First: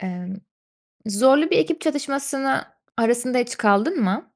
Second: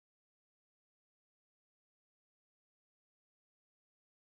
Emm, zorlu bir ekip çatışmasına arasında hiç kaldın mı?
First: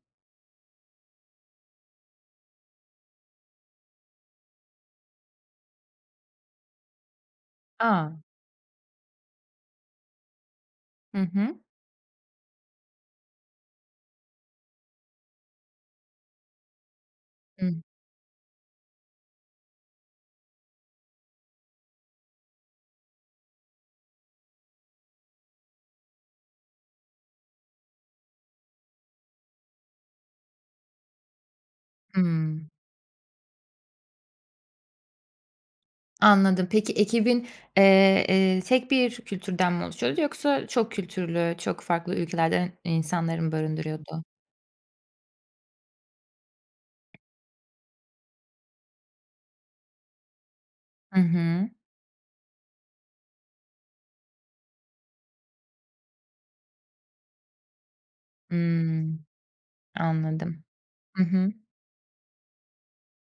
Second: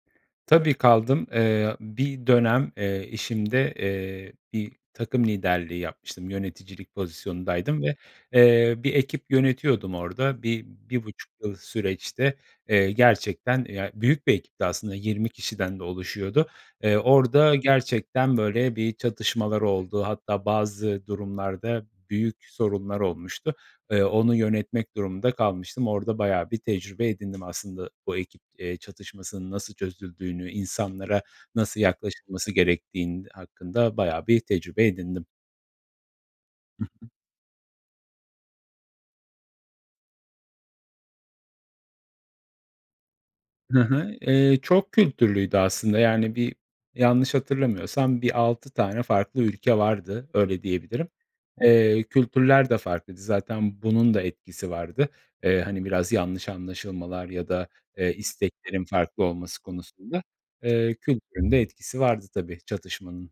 Tabii, kaldım. Eee, bir dönem, eee, işimde, eee, bir takım liderliği yapmıştım, yöneticilik pozisyonundaydım ve, A! eee, bir ekip yönetiyordum orada. Bi bir Hı buçuk yıl hı. süreçte, eee, gerçekten ya, büyük bir ekipti aslında, 20 kişiden de oluşuyordu. Iıı, orada Hıh. gerçekten böyle bir çatışmalar oldu hatta bazı durumlarda büyük sorunlar olmuştu. Iıı, onu yönetmek durumunda kalmıştım. Orada bayağı bir tecrübe edindim aslında, bu ekip, eee, çatışmasının nasıl çözüldüğünü, insanlara nasıl yaklaşılması Hımm. gerektiğin hakkında bayağı bir tecrübe edindim. Anladım. Hı Peki hı. ekibin, eee, ııı, tek bir kültürden mi oluşuyordu yoksa çok kültürlü, çok farklı ülkelerden insanları mı Hı hı. barındırıyordu? Eee, çok kültürlüydü aslında. Yani, bir yanlış hatırlamıyorsam bir 6 tane farklı ülke vardı, öyle diyebilirim. Hı hı. Eee, kültürler de farklıydı. Zaten bunun da etkisi vardı. Eee, hani, biraz yanlış anlaşılmalar ya da, eee, isteklerin farklı Hımm, olması konusunda, anladım. eee, Hı kültürün hı. de etkisi vardı tabii çatışmanın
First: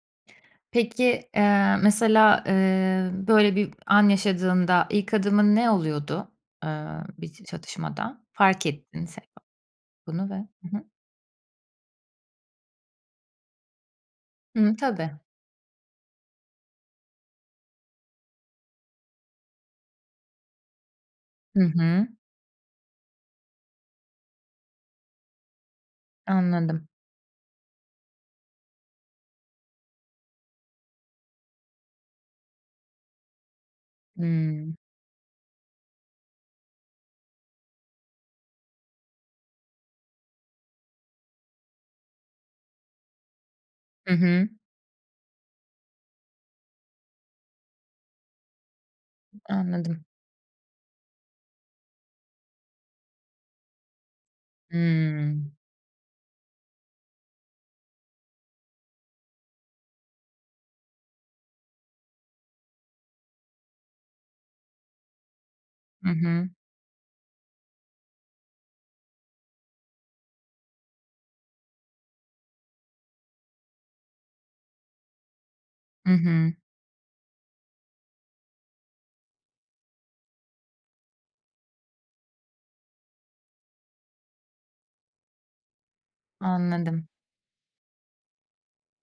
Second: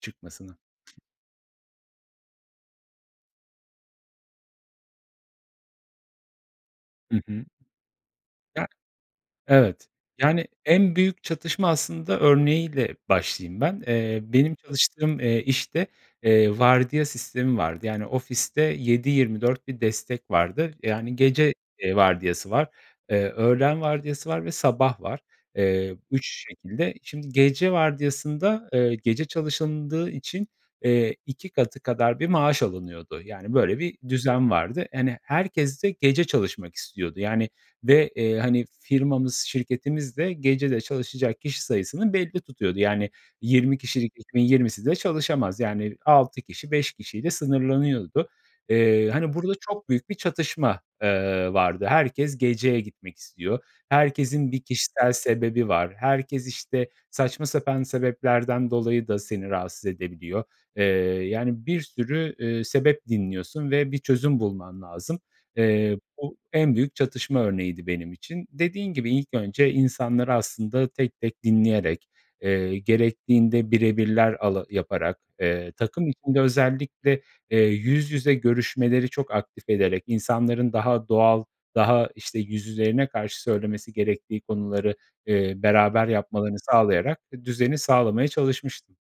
çıkmasına. Peki, aaa, mesela, ııı, böyle bir an yaşadığında ilk adımın ne oluyordu, ııı, Hı hı. bit çatışmada? Fark Ya, ettinse evet. bunu ve Yani, hı hı. en büyük çatışma aslında örneği ile başlayayım ben. Eee, benim Hı, tabii. çalıştığım, eee, işte, eee, vardiya sistemi vardı. Yani, ofiste 7-24 bir destek vardı. Yani, gece, Hı eee, hı. vardiyası var, eee, öğlen vardiyası var ve sabah var. Eee, 3 Anladım. şekilde. Şimdi gece vardiyasında, eee, gece çalışıldığı için, eee, 2 katı kadar bir maaş alınıyordu. Yani, böyle bir düzen Hımm. vardı. Hani, herkes de gece çalışmak istiyordu. Yani ve, eee, hani, firmamız, şirketimiz de gecede çalışacak kişi sayısını belli tutuyordu. Yani, 20 kişilik Hı ekibin hı. 20'si de çalışamaz. Yani, 6 kişi, 5 kişiyle sınırlanıyordu. Eee, hani, burada çok eAnladım. büyük bir çatışma, eee, vardı. Herkes geceye gitmek istiyor. Herkesin bir kişisel Hımm. sebebi var. Herkes, işte, saçma sapan sebeplerden dolayı da seni rahatsız edebiliyor. Eee, yani, bir sürü, eee, sebep dinliyorsun ve bir çözüm bulman lazım. Eee, Hı bu hı. en büyük çatışma örneğiydi benim için. Dediğin gibi, ilk önce insanları aslında tek tek dinleyerek, eee, gerektiğinde bire birler ala yaparak, ııı, takım Hı içinde hı. özellikle, eee, yüz yüze görüşmeleri çok aktif ederek insanların daha doğal, daha işte yüzlerine karşı söylemesi gerektiği konuları, eee, beraber yapmalarını Anladım. sağlayarak d düzeni sağlamaya çalışmıştım.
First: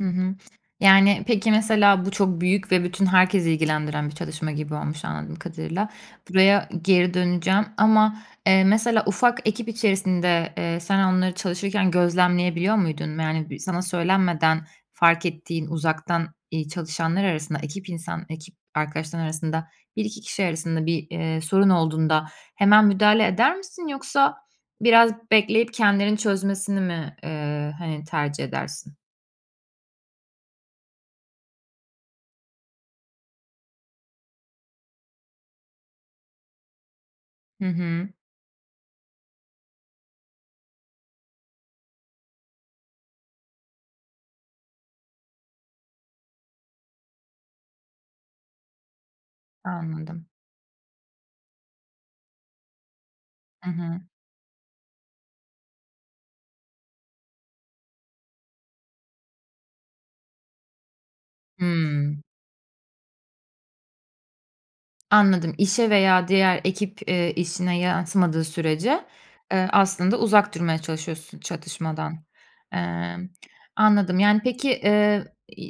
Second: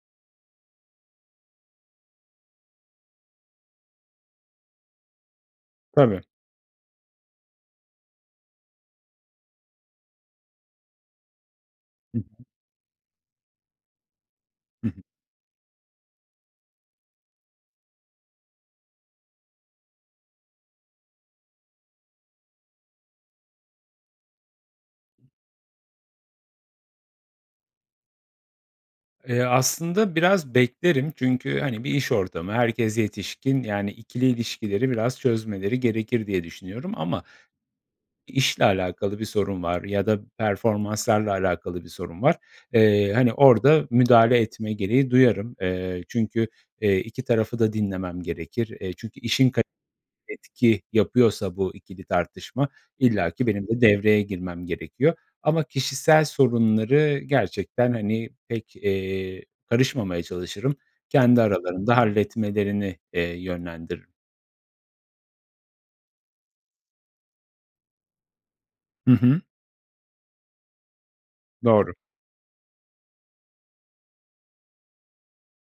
Hı hı. Yani, peki, mesela bu çok büyük ve bütün herkesi ilgilendiren bir çalışma gibi olmuş anladığım kadarıyla. Tabii. Buraya geri döneceğim ama, eee, mesela ufak ekip içerisinde, eee, sen onları çalışırken Hı hı. gözlemleyebiliyor muydun? Yani, sana söylenmeden Hı hı. fark ettiğin, uzaktan, iii, çalışanlar arasında, ekip insan ekip arkadaşların arasında 1-2 kişi arasında bir, eee, sorun olduğunda hemen müdahale eder misin yoksa biraz bekleyip kendilerinin çözmesini mi, eee, hani, tercih edersin? Eee, aslında biraz beklerim çünkü, hani, bir iş ortamı, herkes yetişkin, yani, ikili ilişkileri biraz çözmeleri gerekir diye düşünüyorum. Ama Hı hı. i işle alakalı bir sorun var ya da performanslarla alakalı bir sorun var, eee, hani orada müdahale etme gereği duyarım. Eee, çünkü, eee, iki tarafı da dinlemem gerekir. E, çünkü işin kali Anladım. etki yapıyorsa bu ikili tartışma, illa ki benim Hı de hı. devreye girmem gerekiyor ama kişisel sorunları gerçekten, hani, pek, eee, karışmamaya çalışırım. Kendi aralarında Hıı. halletmelerini, eee, yönlendiririm. Anladım. İşe veya diğer ekip, eee, işine yansımadığı sürece, Hı hı. eee, aslında, uzak durmaya çalışıyorsun Doğru. çatışmadan. Emm, anladım, yani, peki, eee,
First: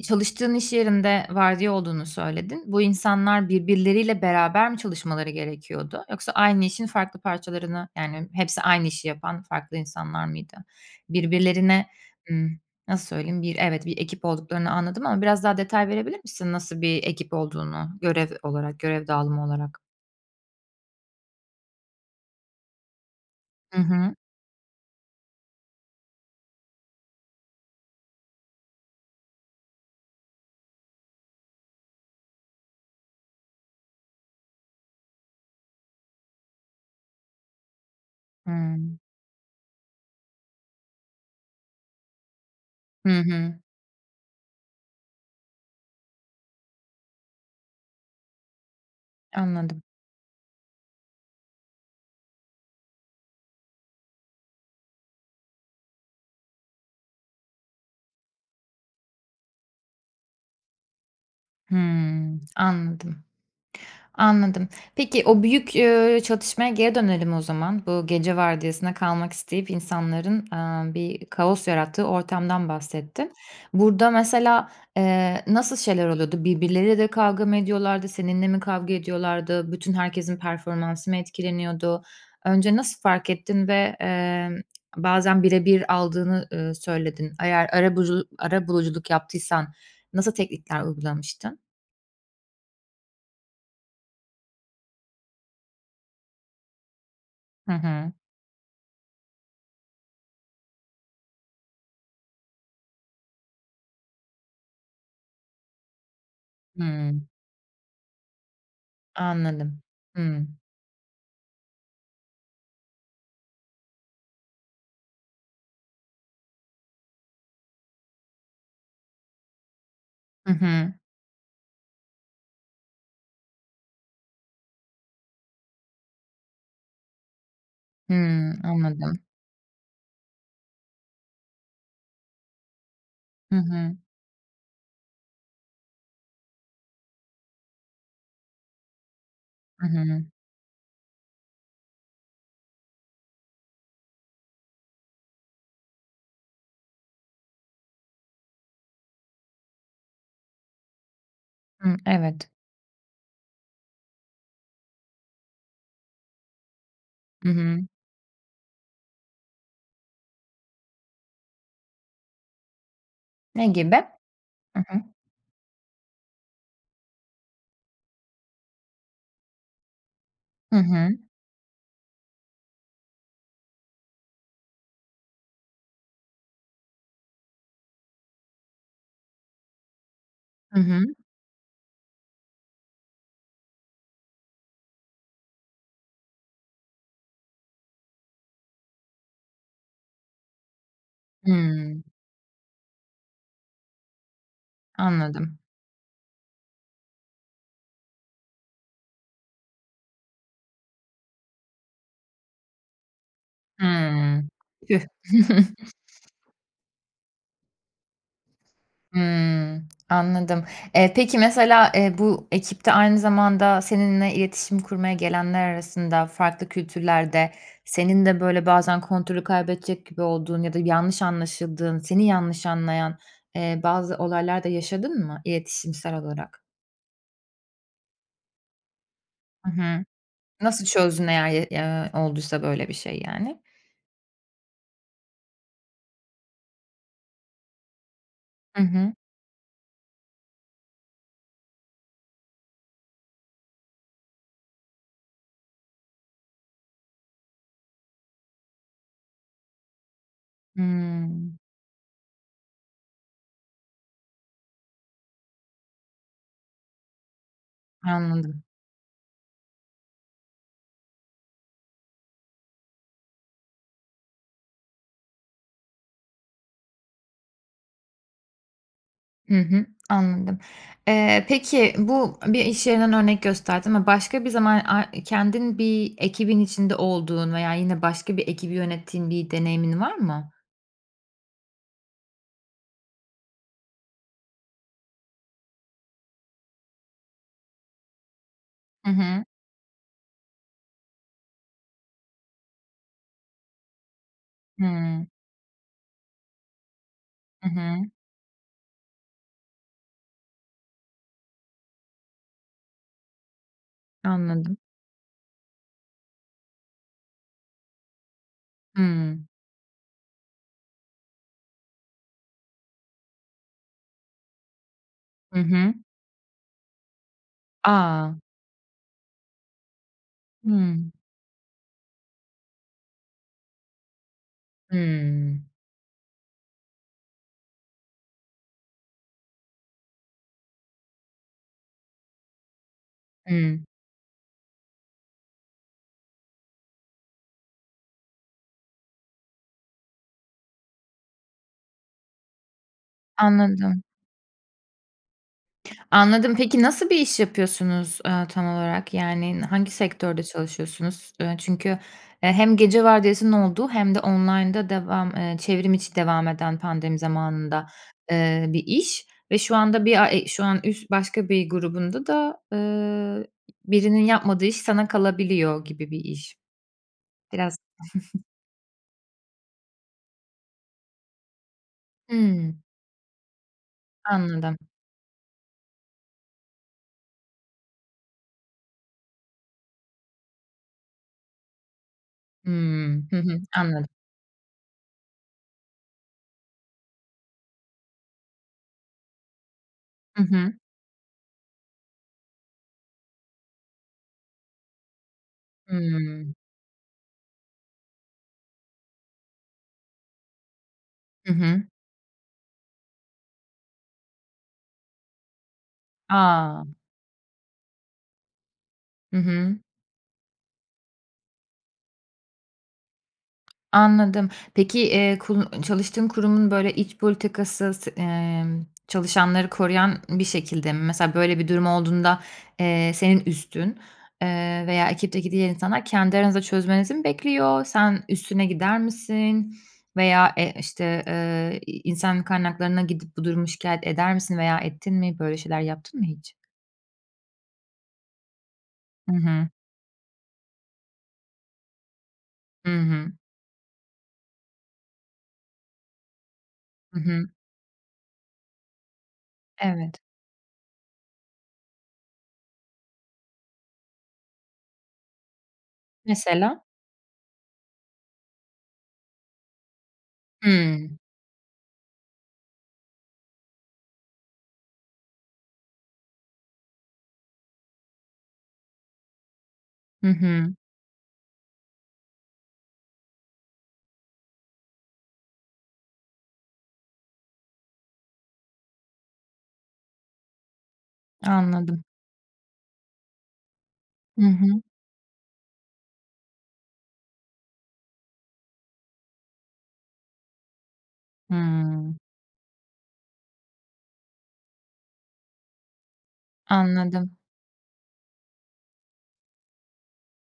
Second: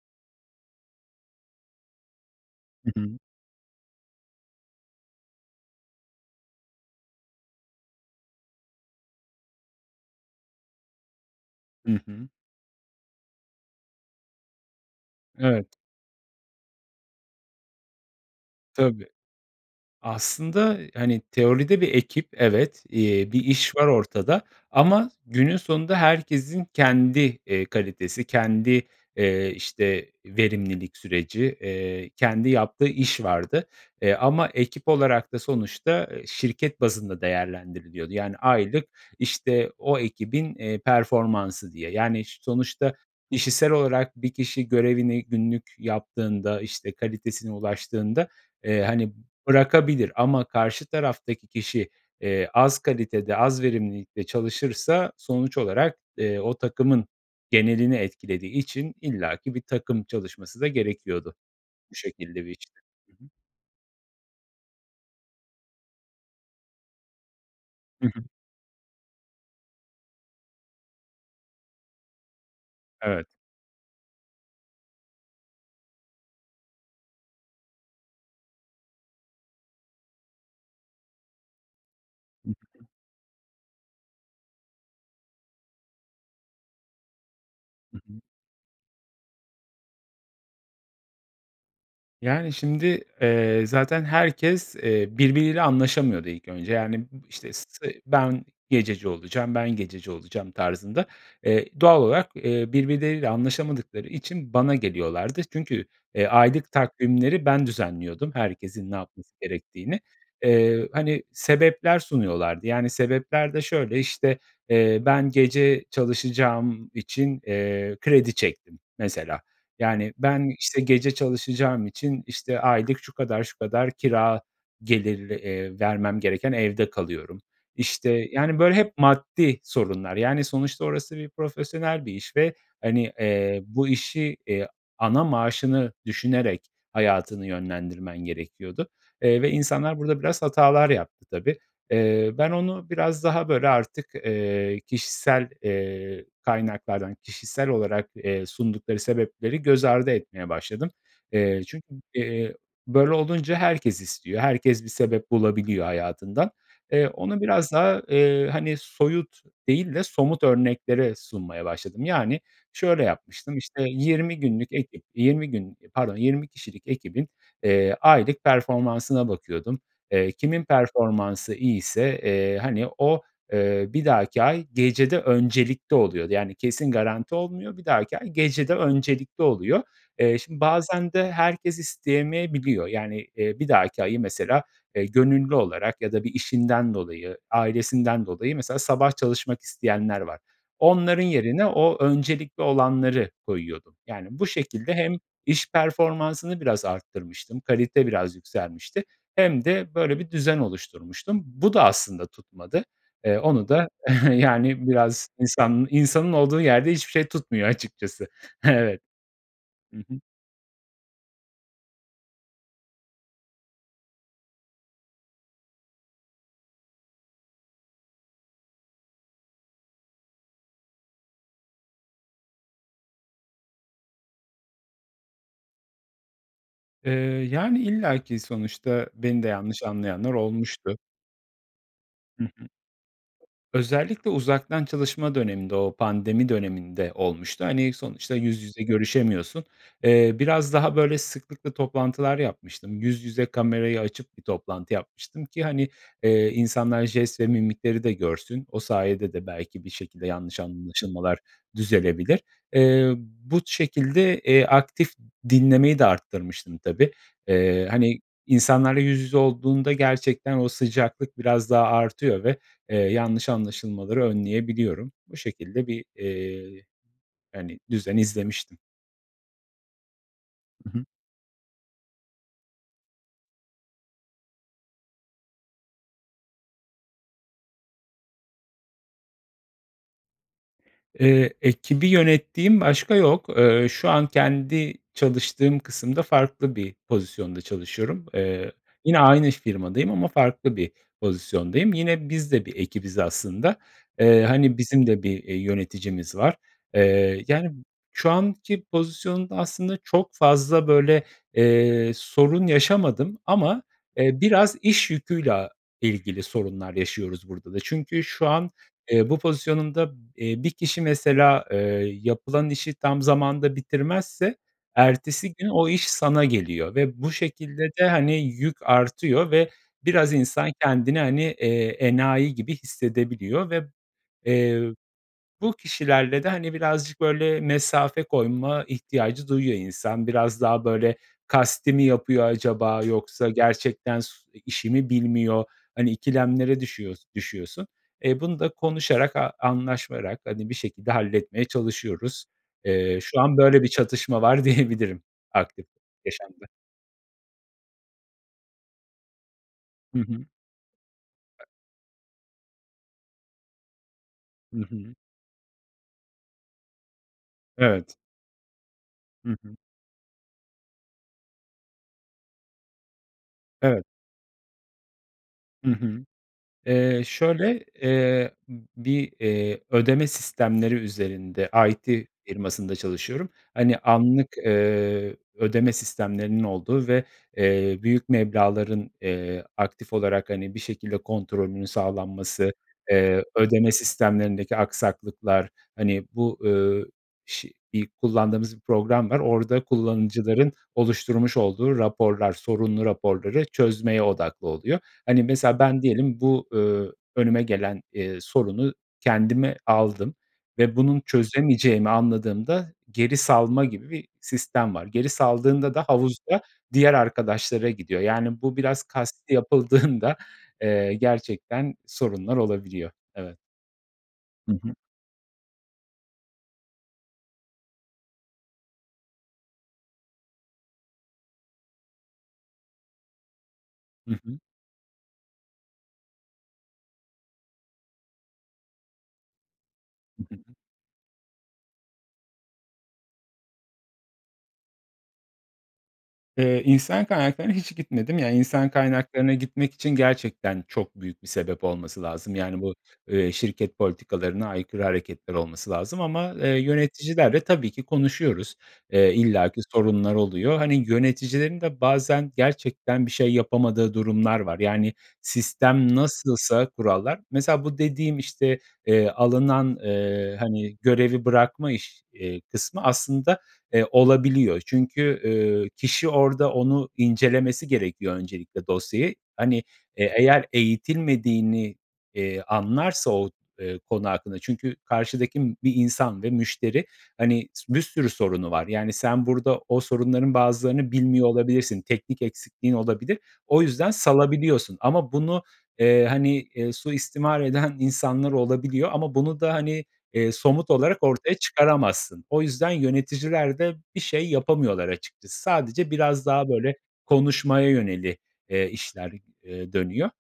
çalıştığın iş yerinde vardiya olduğunu söyledin. Bu Hı hı. insanlar birbirleriyle beraber mi çalışmaları gerekiyordu yoksa aynı işin farklı parçalarını, yani, hepsi aynı işi yapan farklı insanlar mıydı? Birbirlerine, Hı hı. ımm, nasıl söyleyeyim, bir, evet, bir ekip olduklarını anladım ama biraz daha Evet. detay verebilir misin nasıl bir ekip olduğunu, görev olarak, görev Tabii. dağılımı olarak? Aslında, hani, teoride bir ekip evet, eee, bir iş Hı var hı. ortada ama günün sonunda herkesin kendi, eee, kalitesi, kendi, eee, işte, verimlilik süreci, eee, kendi yaptığı iş vardı, eee, ama ekip olarak da sonuçta şirket bazında değerlendiriliyordu. Yani, aylık, Hımm. işte, o ekibin, eee, performansı diye. Yani, ş sonuçta Hı hı. kişisel olarak bir kişi görevini günlük yaptığında, işte, kalitesine ulaştığında, eee, hani, Anladım. bırakabilir ama karşı taraftaki kişi, eee, az kalitede, az verimlilikte çalışırsa sonuç olarak, eee, o takımın genelini etkilediği için illaki bir takım çalışması da gerekiyordu. Bu Hımm. şekilde bir işti. Hı Anladım, hı. anladım. Peki, o büyük, eee, çatışmaya geri dönelim o zaman, bu Hı hı. gece vardiyasına kalmak isteyip insanların, eee, bir kaos yarattığı ortamdan Evet. bahsettin. Burada mesela, eee, nasıl şeyler oluyordu? Birbirleriyle de kavga mı ediyorlardı, seninle mi kavga ediyorlardı, bütün herkesin performansı mı etkileniyordu? Hı Önce hı. nasıl fark ettin ve, eee, bazen bire bir aldığını, ııı, söyledin? Eğer Hı hı. arabulucu arabuluculuk yaptıysan nasıl teknikler uygulamıştın? Yani, şimdi, eee, zaten herkes, eee, birbiriyle anlaşamıyordu ilk önce. Yani, bı işte, işte, Hı sı hı. "Ben gececi olacağım, ben gececi olacağım," tarzında. Eee, doğal olarak, eee, birbirleriyle anlaşamadıkları için bana geliyorlardı. Çünkü, eee, aylık Hımm. takvimleri ben düzenliyordum eherkesin ne yapması Anladım, gerektiğini. hımm. Eee, hani, sebepler sunuyorlardı. Yani, sebepler de şöyle, işte, eee, "Ben gece çalışacağım için, eee, kredi çektim," mesela. Yani, Hı ben, işte, hı. gece çalışacağım için, işte, aylık şu kadar şu kadar kira gelirli, eee, vermem gereken evde kalıyorum. İşte, yani, Hımm, böyle hep anladım. maddi sorunlar. Yani, sonuçta orası profesyonel bir iş ve, hani, Hı eee, bu hı. işi, eee, ana maaşını düşünerek hayatını yönlendirmen gerekiyordu, eee, ve Hı insanlar burada hı. biraz hatalar yaptı tabii. Eee, ben onu biraz daha böyle artık, eee, kişisel, eee, kaynaklardan, kişisel olarak, eee, sundukları sebepleri göz ardı etmeye başladım. Eee, çünkü, Hıı, evet. eee, böyle olunca herkes istiyor. Herkes bir sebep bulabiliyor hayatından. Eee, onu Hı biraz hı. daha, eee, hani, soyut değil de somut örneklere sunmaya başladım. Yani, şöyle yapmıştım, Ne işte, gibi? 20 günlük Hı hı. ekip, 20 gün pardon, 20 kişilik ekibin, eee, aylık performansına bakıyordum. Eee, kimin Hı hı. performansı iyiyse, eee, hani, o, eee, bir dahaki ay gecede öncelikli oluyordu. Yani, kesin garanti olmuyor. Bir dahaki ay gecede öncelikli oluyor. Eee, şimdi Hı bazen hı. de herkes isteyemeyebiliyor. Yani, eee, bir dahaki ayı mesela, eee, gönüllü olarak ya da bir işinden dolayı, ailesinden dolayı mesela sabah çalışmak isteyenler var. Onların yerine o Hımm. öncelikli olanları koyuyordum. Yani, bu şekilde hem Anladım. iş performansını biraz arttırmıştım, kalite biraz yükselmişti hem de böyle bir düzen oluşturmuştum. Bu da aslında tutmadı. Eee, onu da, Hımm. yani, Tüh. biraz insan insanın olduğu yerde hiçbir şey tutmuyor açıkçası. Evet. Hımm, Hı hı. anladım. Eee, peki mesela, eee, bu ekipte aynı zamanda seninle iletişim kurmaya gelenler arasında, farklı kültürlerde senin de böyle bazen kontrolü kaybedecek gibi olduğun ya da yanlış anlaşıldığın, seni yanlış anlayan, eee, bazı olaylar da yaşadın mı iletişimsel olarak? Eee, yani, illaki sonuçta beni de Hı yanlış hı. anlayanlar Nasıl olmuştu. çözdün eğer ye ya, Hı olduysa hı. böyle bir şey, yani? Özellikle uzaktan çalışma döneminde, o pandemi döneminde olmuştu. Hani, sonuçta yüz I yüze hı. görüşemiyorsun, eee, biraz daha böyle sıklıkla toplantılar yapmıştım. Yüz yüze kamerayı açıp bir toplantı yapmıştım ki, hani, eee, insanlar jest ve mimikleri de görsün. O sayede de belki bir şekilde yanlış anlaşılmalar Hımm. düzelebilir. Eee, bu şekilde, eee, aktif dinlemeyi de arttırmıştım tabii. Eee, hani, Anladım. insanlarla yüz yüze olduğunda gerçekten o sıcaklık biraz daha artıyor ve, eee, yanlış anlaşılmaları önleyebiliyorum. Bu şekilde bir, eee, hani, düzen izlemiştim. Hı hı, anladım. Hı hı. Eee, peki bu a bir iş yerinden örnek gösterdin ama başka bir zaman ay i kendin bir ekibin içinde olduğun veya yine başka bir ekibi yönettiğin bir deneyimin var mı? Eee, ekibi yönettiğim başka yok. Eee, şu an kendi çalıştığım kısımda farklı bir pozisyonda çalışıyorum. Eee, Hı yine hı. aynı firmadayım ama farklı bir pozisyondayım. Yine biz de bir ekibiz aslında. Eee, hani, bizim de Hımm. bir, eee, yöneticimiz var, eee, Hı yani, hı. şu anki pozisyonda aslında çok fazla, böyle, eee, sorun yaşamadım. Ama, eee, Anladım. biraz iş yüküyle a ilgili sorunlar yaşıyoruz burada da. Çünkü şu an eee bu Hımm. pozisyonunda, eee, bir kişi mesela, eee, yapılan işi tam zamanında bitirmezse ertesi Hı gün o hı. iş sana geliyor ve bu şekilde de, A! hani, yük artıyor ve biraz insan Hımm. kendini, hani, eee, enayi gibi hissedebiliyor ve, eee, ö Hımm. bu kişilerle de, hani, birazcık, böyle, mesafe koyma ihtiyacı duyuyor insan. Biraz daha, böyle, kasti mi yapıyor acaba yoksa Hımm. gerçekten s i işi mi bilmiyor? Hani, ikilemlere düşüyors düşüyorsun. E, bunu da konuşarak a anlaşarak hadi bir şekilde halletmeye çalışıyoruz. Eee, şu an böyle bir Anladım. çatışma var diyebilirim aktif Anladım, yaşamda. peki nasıl bir iş yapıyorsunuz, eee, tam olarak? Yani, n hangi Hı sektörde hı. çalışıyorsunuz? Iıı, çünkü e, hem gece vardiyasının olduğu hem de Hı online'da hı. devam eee, çevrim içi devam eden pandemi zamanında, Evet. eee, bir iş Hı ve şu hı. anda bir a e şu an üs başka bir grubunda da, eee, ı Evet. birinin yapmadığı iş sana kalabiliyor Hı gibi bir hı. iş. Eee, Biraz şöyle, eee, bir, eee, ödeme sistemleri üzerinde IT Hımm. firmasında çalışıyorum. Hani, anlık, Anladım. eee, ödeme sistemlerinin olduğu ve, eee, büyük meblağların, eee, aktif olarak, hani, bir şekilde kontrolünün sağlanması, Hımm. Hı eee, hı. ödeme Anladım. sistemlerindeki aksaklıklar, hani, bu, ööö, şi i kullandığımız bir program var. Orada Hı hı. kullanıcıların oluşturmuş olduğu raporlar, sorunlu raporları çözmeye odaklı oluyor. Hani, mesela ben diyelim Hımm. bu, ööö, önüme gelen, eee, sorunu kendime aldım ve bunun Hı hı. çözemeyeceğimi anladığımda geri salma gibi bir sistem var. Geri saldığında da havuzda A! diğer arkadaşlara gidiyor, yani, bu biraz Hı kasti hı. yapıldığında eee, gerçekten sorunlar olabiliyor. Evet. Anladım. Hı hı. Peki, eee, kunu ı çalıştığın kurumun, böyle, iç politikası se emm, çalışanları koruyan bir şekilde mi? Mesela böyle bir durum olduğunda, eee, senin üstün, I hı. eee, veya ekipteki diğer insanlar kendi aranızda çözmenizi mi bekliyor? Sen üstüne gider misin veya, eee, [unintelligible] işte, eee, i insan kaynaklarına gidip bu durumu şikâyet eder misin veya ettin mi, böyle şeyler yaptın mı hiç? Eee, insan kaynaklarına hiç gitmedim. Yani, insan Hı kaynaklarına hı. gitmek için gerçekten çok büyük bir sebep olması lazım yani I bu, hı. eee, şirket politikalarına aykırı hareketler olması lazım ama, eee, Hı hı. yöneticilerle tabii ki konuşuyoruz. Eee, illaki Evet. sorunlar oluyor. Hani, yöneticilerin de bazen gerçekten bir şey yapamadığı durumlar var. Yani, sistem Mesela? nasılsa kurallar Mesela bu dediğim, işte, eee, alınan, eee, hani, Hımm. görevi bırakma iş eee, kısmı aslında, eee, olabiliyor çünkü, eee, kişi orada onu incelemesi gerekiyor öncelikle dosyayı. Hani, Hı eee, eğer hı. eğitilmediğini, eee, anlarsa o, eee, konu hakkında Çünkü karşıdaki bir insan ve müşteri, hani, s bir sürü sorunu var, yani, sen burada o sorunların bazılarını bilmiyor olabilirsin, Anladım. teknik eksikliğin olabilir. O yüzden Hı hı. salabiliyorsun. Ama bunu, eee, hani, eee, suistimal eden insanlar olabiliyor ama bunu da, hani, eee, somut olarak ortaya Hımm. çıkaramazsın. O yüzden yöneticiler de bir şey yapamıyorlar açıkçası. Sadece biraz daha böyle Anladım. konuşmaya yönelik, eee, işler, eee, dönüyor.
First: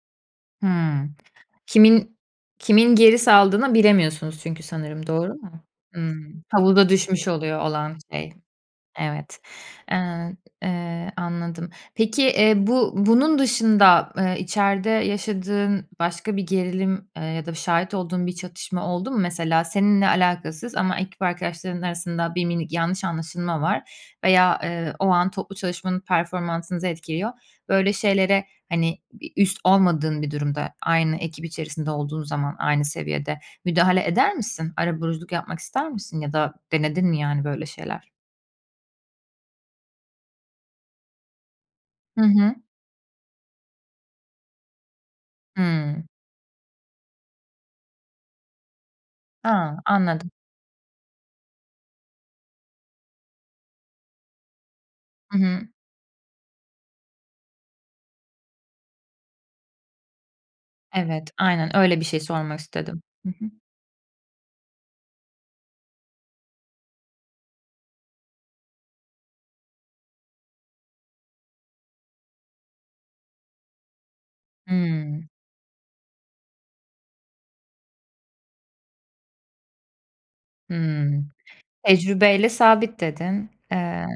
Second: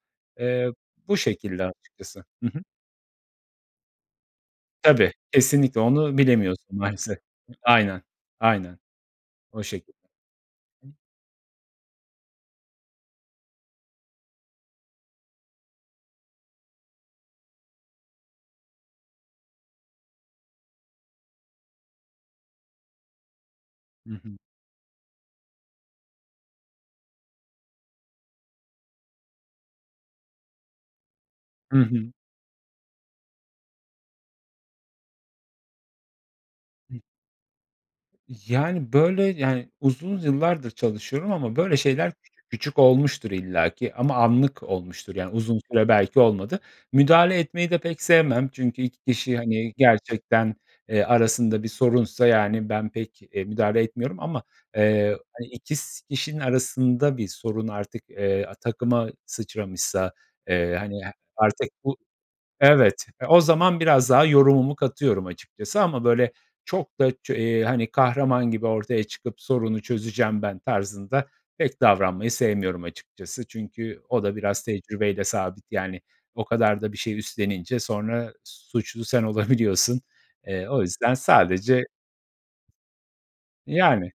Eee, Hımm, bu şekilde kimin açıkçası. Hı hı. kimin geri saldığını bilemiyorsunuz çünkü sanırım Tabii, doğru mu? kesinlikle. Onu Hımm, bilemiyorsun havuza maalesef. düşmüş oluyor olan Aynen, şey. aynen Evet, o şekilde. eee, ın eee, anladım. Peki, eee, bu bunun dışında, eee, içeride yaşadığın başka bir gerilim, eee, ya da şahit olduğun bir çatışma oldu mu? Mesela seninle alakasız ama ekip arkadaşların arasında bir minik yanlış anlaşılma var Hı hı. veya, eee, o an toplu çalışmanın performansınızı etkiliyor. Böyle şeylere, hani, bir üst olmadığın bir durumda, aynı ekip I içerisinde hı. olduğun zaman aynı seviyede müdahale eder misin? Arabuluculuk yapmak ister misin ya da denedin mi, yani, böyle şeyler? Yani, böyle, yani, uzun yıllardır çalışıyorum ama böyle şeyler Hı küçük hı. küçük olmuştur illaki ama anlık olmuştur, yani, uzun süre Hımm. belki olmadı. Müdahale etmeyi de pek sevmem. Çünkü 2 kişi, hani, A! Anladım. gerçekten, eee, arasında bir sorunsa, yani, ben pek, eee, müdahale etmiyorum. Ama, eee, Hı hani, hı. 2 s kişinin arasında bir sorun artık, eee, a takıma sıçramışsa, eee, hani, he Evet. artık Aynen bu öyle bir şey sormak istedim. Evet. E, Hı o hı. zaman biraz daha yorumumu katıyorum açıkçası ama, böyle, çok da ço eee, hani, kahraman gibi ortaya çıkıp sorunu çözeceğim ben tarzında pek davranmayı sevmiyorum açıkçası. Çünkü o da biraz tecrübeyle Hımm. sabit, yani, o kadar da bir şey üstlenince sonra suçlu sen olabiliyorsun. Eee, o yüzden Hımm. sadece Tecrübe ile sabit, dedin. Eee, Yani.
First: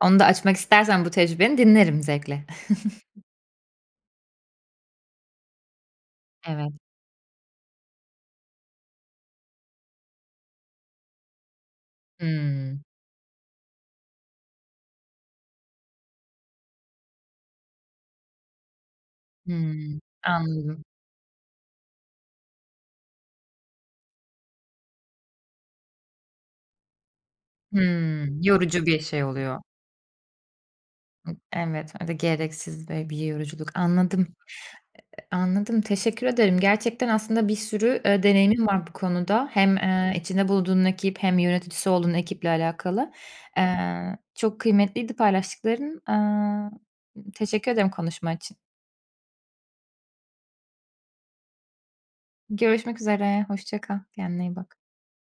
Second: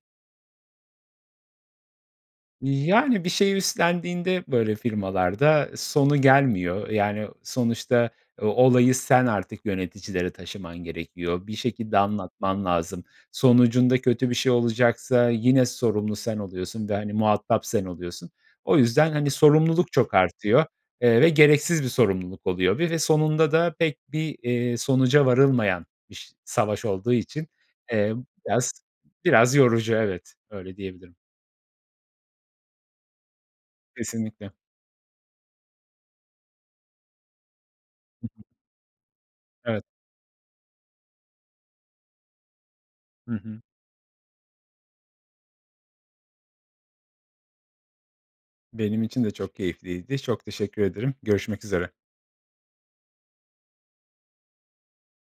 onu da açmak istersen bu tecrübeni dinlerim zevkle. Yani, bir şey üstlendiğinde böyle firmalarda e, sonu Evet. gelmiyor. Eee, yani, o sonuçta e olayı sen artık yöneticilere taşıman gerekiyor, bir şekilde anlatman Hımm. lazım. Sonucunda kötü bir şey olacaksa yine sorumlu sen oluyorsun ve, hani, muhatap sen oluyorsun. O yüzden, hani, sorumluluk Hımm. çok artıyor, Anladım. eee, ve gereksiz bir sorumluluk oluyor ve ve sonunda da pek bir, eee, sonuca varılmayan biş savaş olduğu için, emm, Hımm, biraz yorucu bir şey Biraz oluyor. yorucu, evet. Öyle diyebilirim. Evet, öyle gereksiz ve bir yoruculuk. Anladım. Kesinlikle. E e anladım, teşekkür ederim. Gerçekten aslında bir sürü, eee, Hı hı. deneyimin var bu konuda. Hem, Evet. eee, içinde bulduğun ekip hem yöneticisi olduğun ekiple alakalı. Hı hı. Eee, aaa, çok kıymetliydi paylaştıkların, aaa, teşekkür ederim konuşma için. Benim için de çok keyifliydi. Çok teşekkür ederim. Görüşmek üzere. Görüşmek üzere. Hoşça kal. Kendine iyi bak.